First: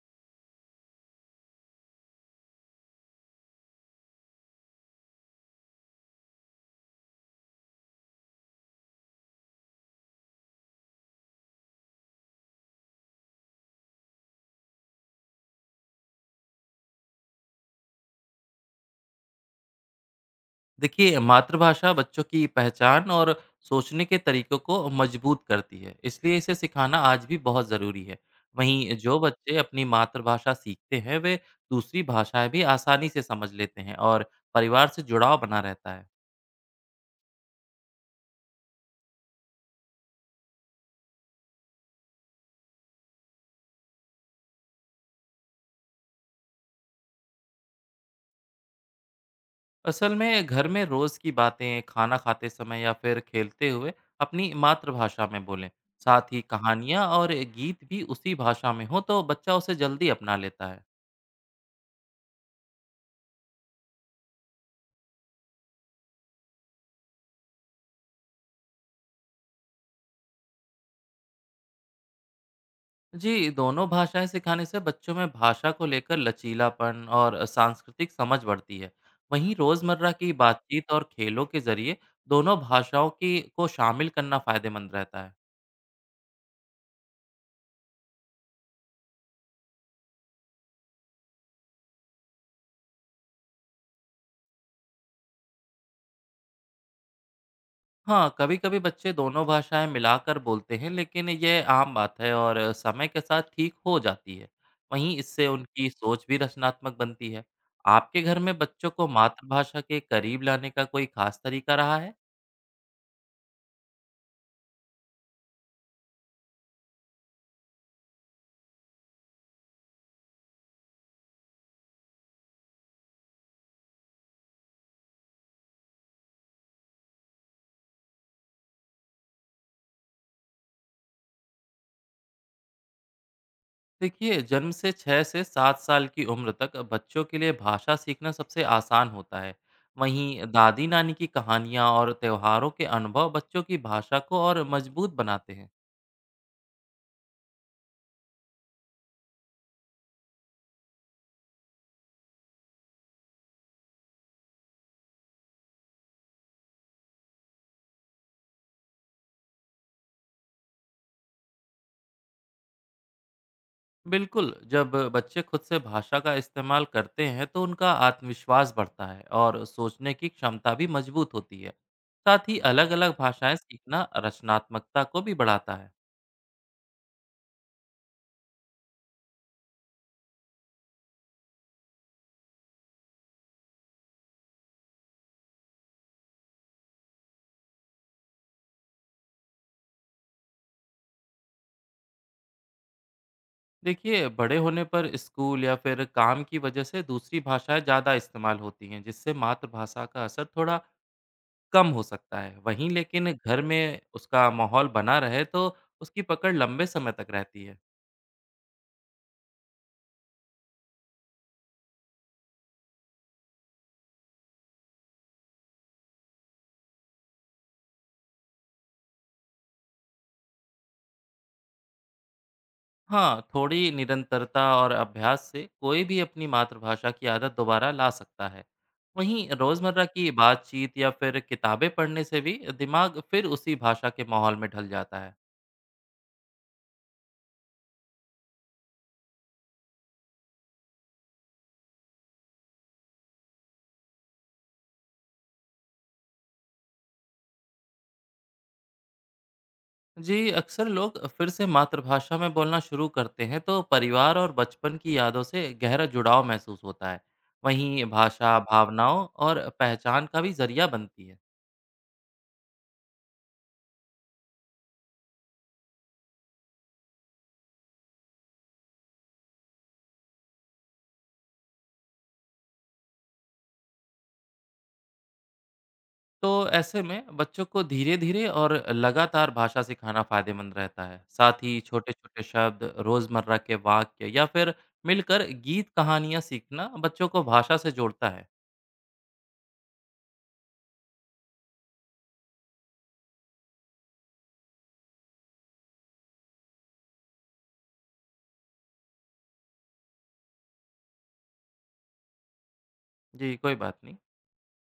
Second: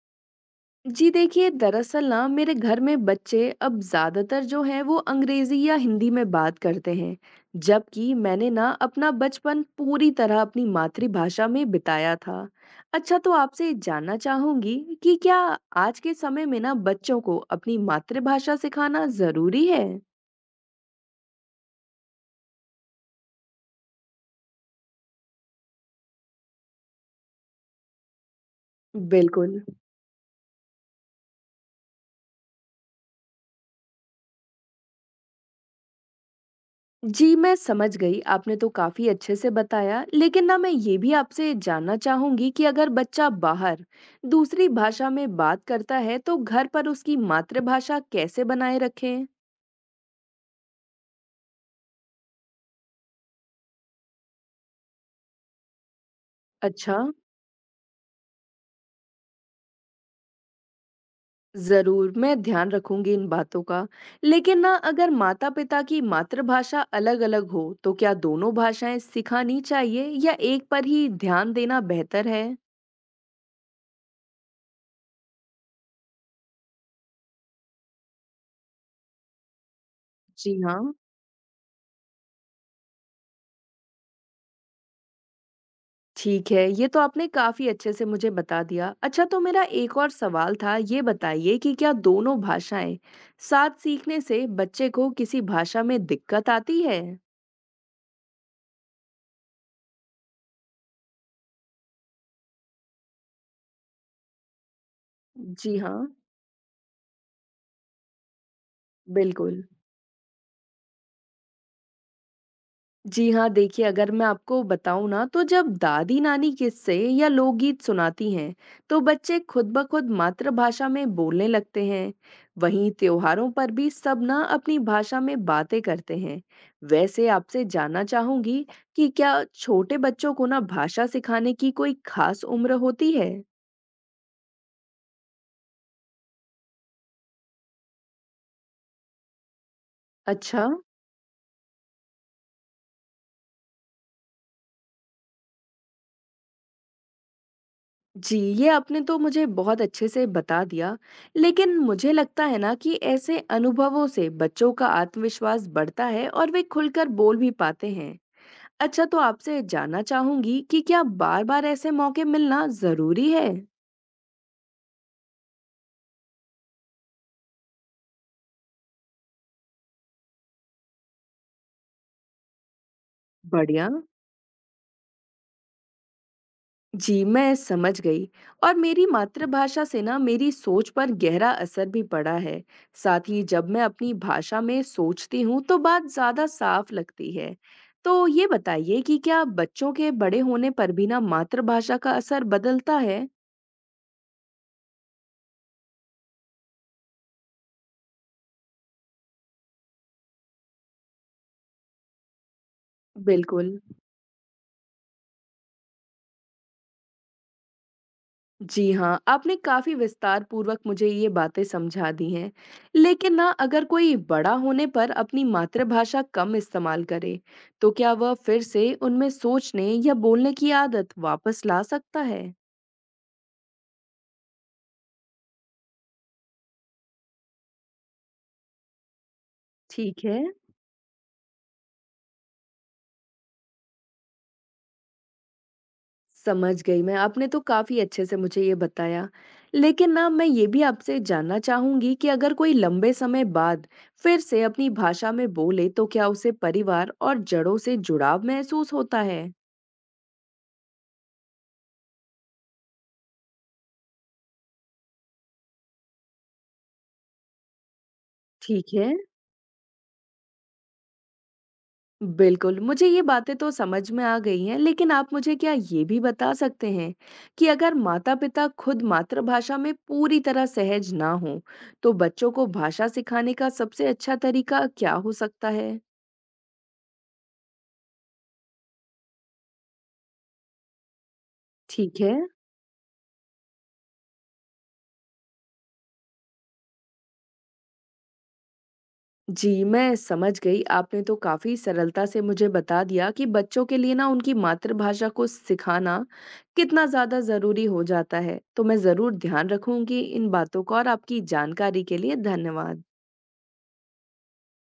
जी देखिए दरअसल ना मेरे घर में बच्चे अब ज़्यादातर जो हैं वो अंग्रेज़ी या हिंदी में बात करते हैं। जबकि मैंने ना अपना बचपन पूरी तरह अपनी मातृभाषा में बिताया था। अच्छा, तो आपसे जानना चाहूंगी कि क्या आज के समय में ना बच्चों को अपनी मातृभाषा सिखाना ज़रूरी है। देखिए, मातृभाषा बच्चों की पहचान और सोचने के तरीकों को मजबूत करती है, इसलिए इसे सिखाना आज भी बहुत ज़रूरी है। वहीं जो बच्चे बिल्कुल। अपनी मातृभाषा सीखते हैं, वे दूसरी भाषाएं भी आसानी से समझ लेते हैं और परिवार से जुड़ाव बना रहता है। जी, मैं समझ गई। आपने तो काफ़ी अच्छे से बताया, लेकिन ना मैं ये भी आपसे जानना चाहूँगी कि अगर बच्चा बाहर दूसरी भाषा में बात करता है, तो घर पर उसकी मातृभाषा कैसे बनाए रखें? असल में घर में रोज़ की बातें खाना खाते समय या फिर खेलते हुए अपनी मातृभाषा में बोलें। साथ ही अच्छा, कहानियाँ और गीत भी उसी भाषा में हो तो बच्चा उसे जल्दी अपना लेता है। ज़रूर, मैं ध्यान रखूँगी इन बातों का। लेकिन ना अगर माता-पिता की मातृभाषा अलग-अलग हो, तो क्या दोनों भाषाएँ सिखानी चाहिए या एक पर ही ध्यान देना बेहतर है? जी, दोनों भाषाएं सिखाने से बच्चों में भाषा को लेकर लचीलापन और सांस्कृतिक समझ बढ़ती है। वहीं रोजमर्रा की जी बातचीत हाँ। और खेलों के जरिए दोनों भाषाओं की को शामिल करना फायदेमंद रहता है। ठीक है, ये तो आपने काफ़ी अच्छे से मुझे बता दिया। अच्छा, तो मेरा एक और सवाल था, ये बताइए कि क्या दोनों भाषाएँ साथ सीखने से बच्चे को किसी भाषा में दिक्कत आती है? हाँ, कभी कभी बच्चे दोनों भाषाएं मिलाकर बोलते हैं, लेकिन यह आम बात है और समय के साथ ठीक हो जाती है। वहीं इससे जी उनकी हाँ, सोच भी रचनात्मक बनती है। आपके घर में बच्चों को बिल्कुल। मातृभाषा के करीब लाने का कोई खास तरीका रहा है? जी हाँ, देखिए अगर मैं आपको बताऊँ ना तो जब दादी-नानी किस्से या लोकगीत सुनाती हैं, तो बच्चे खुद ब खुद मातृभाषा में बोलने लगते हैं। वहीं त्योहारों पर भी सब ना अपनी भाषा में बातें करते हैं। वैसे आपसे जानना चाहूँगी कि क्या छोटे बच्चों को ना भाषा सिखाने की कोई खास उम्र होती है? देखिए, जन्म से 6 से 7 साल की उम्र तक बच्चों के लिए भाषा सीखना सबसे आसान होता है। वहीं अच्छा। दादी नानी की कहानियाँ और त्योहारों के अनुभव बच्चों की भाषा को और मजबूत बनाते हैं। जी, ये आपने तो मुझे बहुत अच्छे से बता दिया, लेकिन मुझे लगता है ना कि ऐसे अनुभवों से बच्चों का आत्मविश्वास बढ़ता है और वे खुलकर बोल भी पाते हैं। अच्छा, तो आपसे जानना चाहूँगी कि क्या बार-बार ऐसे मौके मिलना ज़रूरी है? बिल्कुल, जब बच्चे खुद से भाषा का इस्तेमाल करते हैं तो उनका आत्मविश्वास बढ़ता है और सोचने की क्षमता भी मजबूत होती है। साथ ही अलग अलग भाषाएं बढ़िया। सीखना रचनात्मकता को भी बढ़ाता है। जी मैं समझ गई। और मेरी मातृभाषा से ना मेरी सोच पर गहरा असर भी पड़ा है। साथ ही जब मैं अपनी भाषा में सोचती हूँ तो बात ज्यादा साफ लगती है। तो ये बताइए कि क्या बच्चों के बड़े होने पर भी ना मातृभाषा का असर बदलता है? देखिए, बड़े होने पर स्कूल या फिर काम की वजह से दूसरी भाषाएं ज़्यादा इस्तेमाल होती हैं, जिससे मातृभाषा का असर थोड़ा कम हो सकता है। वहीं लेकिन घर बिल्कुल। में उसका माहौल बना रहे तो उसकी पकड़ लंबे समय तक रहती है। जी हाँ, आपने काफ़ी विस्तार पूर्वक मुझे ये बातें समझा दी हैं। लेकिन ना अगर कोई बड़ा होने पर अपनी मातृभाषा कम इस्तेमाल करे, तो क्या वह फिर से उनमें सोचने या बोलने की आदत वापस ला सकता है? हाँ, थोड़ी निरंतरता और अभ्यास से कोई भी अपनी मातृभाषा की आदत दोबारा ला सकता है। वहीं रोज़मर्रा ठीक की है, बातचीत या फिर किताबें पढ़ने से भी दिमाग फिर उसी भाषा के माहौल में ढल जाता है। समझ गई मैं। आपने तो काफ़ी अच्छे से मुझे ये बताया। लेकिन ना मैं ये भी आपसे जानना चाहूँगी कि अगर कोई लंबे समय बाद फिर से अपनी भाषा में बोले, तो क्या उसे परिवार और जड़ों से जुड़ाव महसूस होता है? जी, अक्सर लोग फिर से मातृभाषा में बोलना शुरू करते हैं तो परिवार और बचपन की यादों से गहरा जुड़ाव महसूस होता है। वहीं भाषा ठीक है। भावनाओं और पहचान का भी जरिया बनती है। बिल्कुल, मुझे ये बातें तो समझ में आ गई हैं, लेकिन आप मुझे क्या ये भी बता सकते हैं कि अगर माता-पिता खुद मातृभाषा में पूरी तरह सहज ना हों, तो बच्चों को भाषा सिखाने का सबसे अच्छा तरीका क्या हो सकता है? तो ऐसे में बच्चों को धीरे धीरे और लगातार भाषा सिखाना फायदेमंद रहता है। साथ ही छोटे ठीक है। छोटे शब्द रोजमर्रा के वाक्य या फिर मिलकर गीत कहानियाँ सीखना बच्चों को भाषा से जोड़ता है। जी, मैं समझ गई। आपने तो काफ़ी सरलता से मुझे बता दिया कि बच्चों के लिए ना उनकी मातृभाषा को सिखाना कितना ज़्यादा ज़रूरी हो जाता है। तो मैं ज़रूर ध्यान रखूँगी इन बातों का और आपकी जानकारी के लिए धन्यवाद। जी, कोई बात नहीं।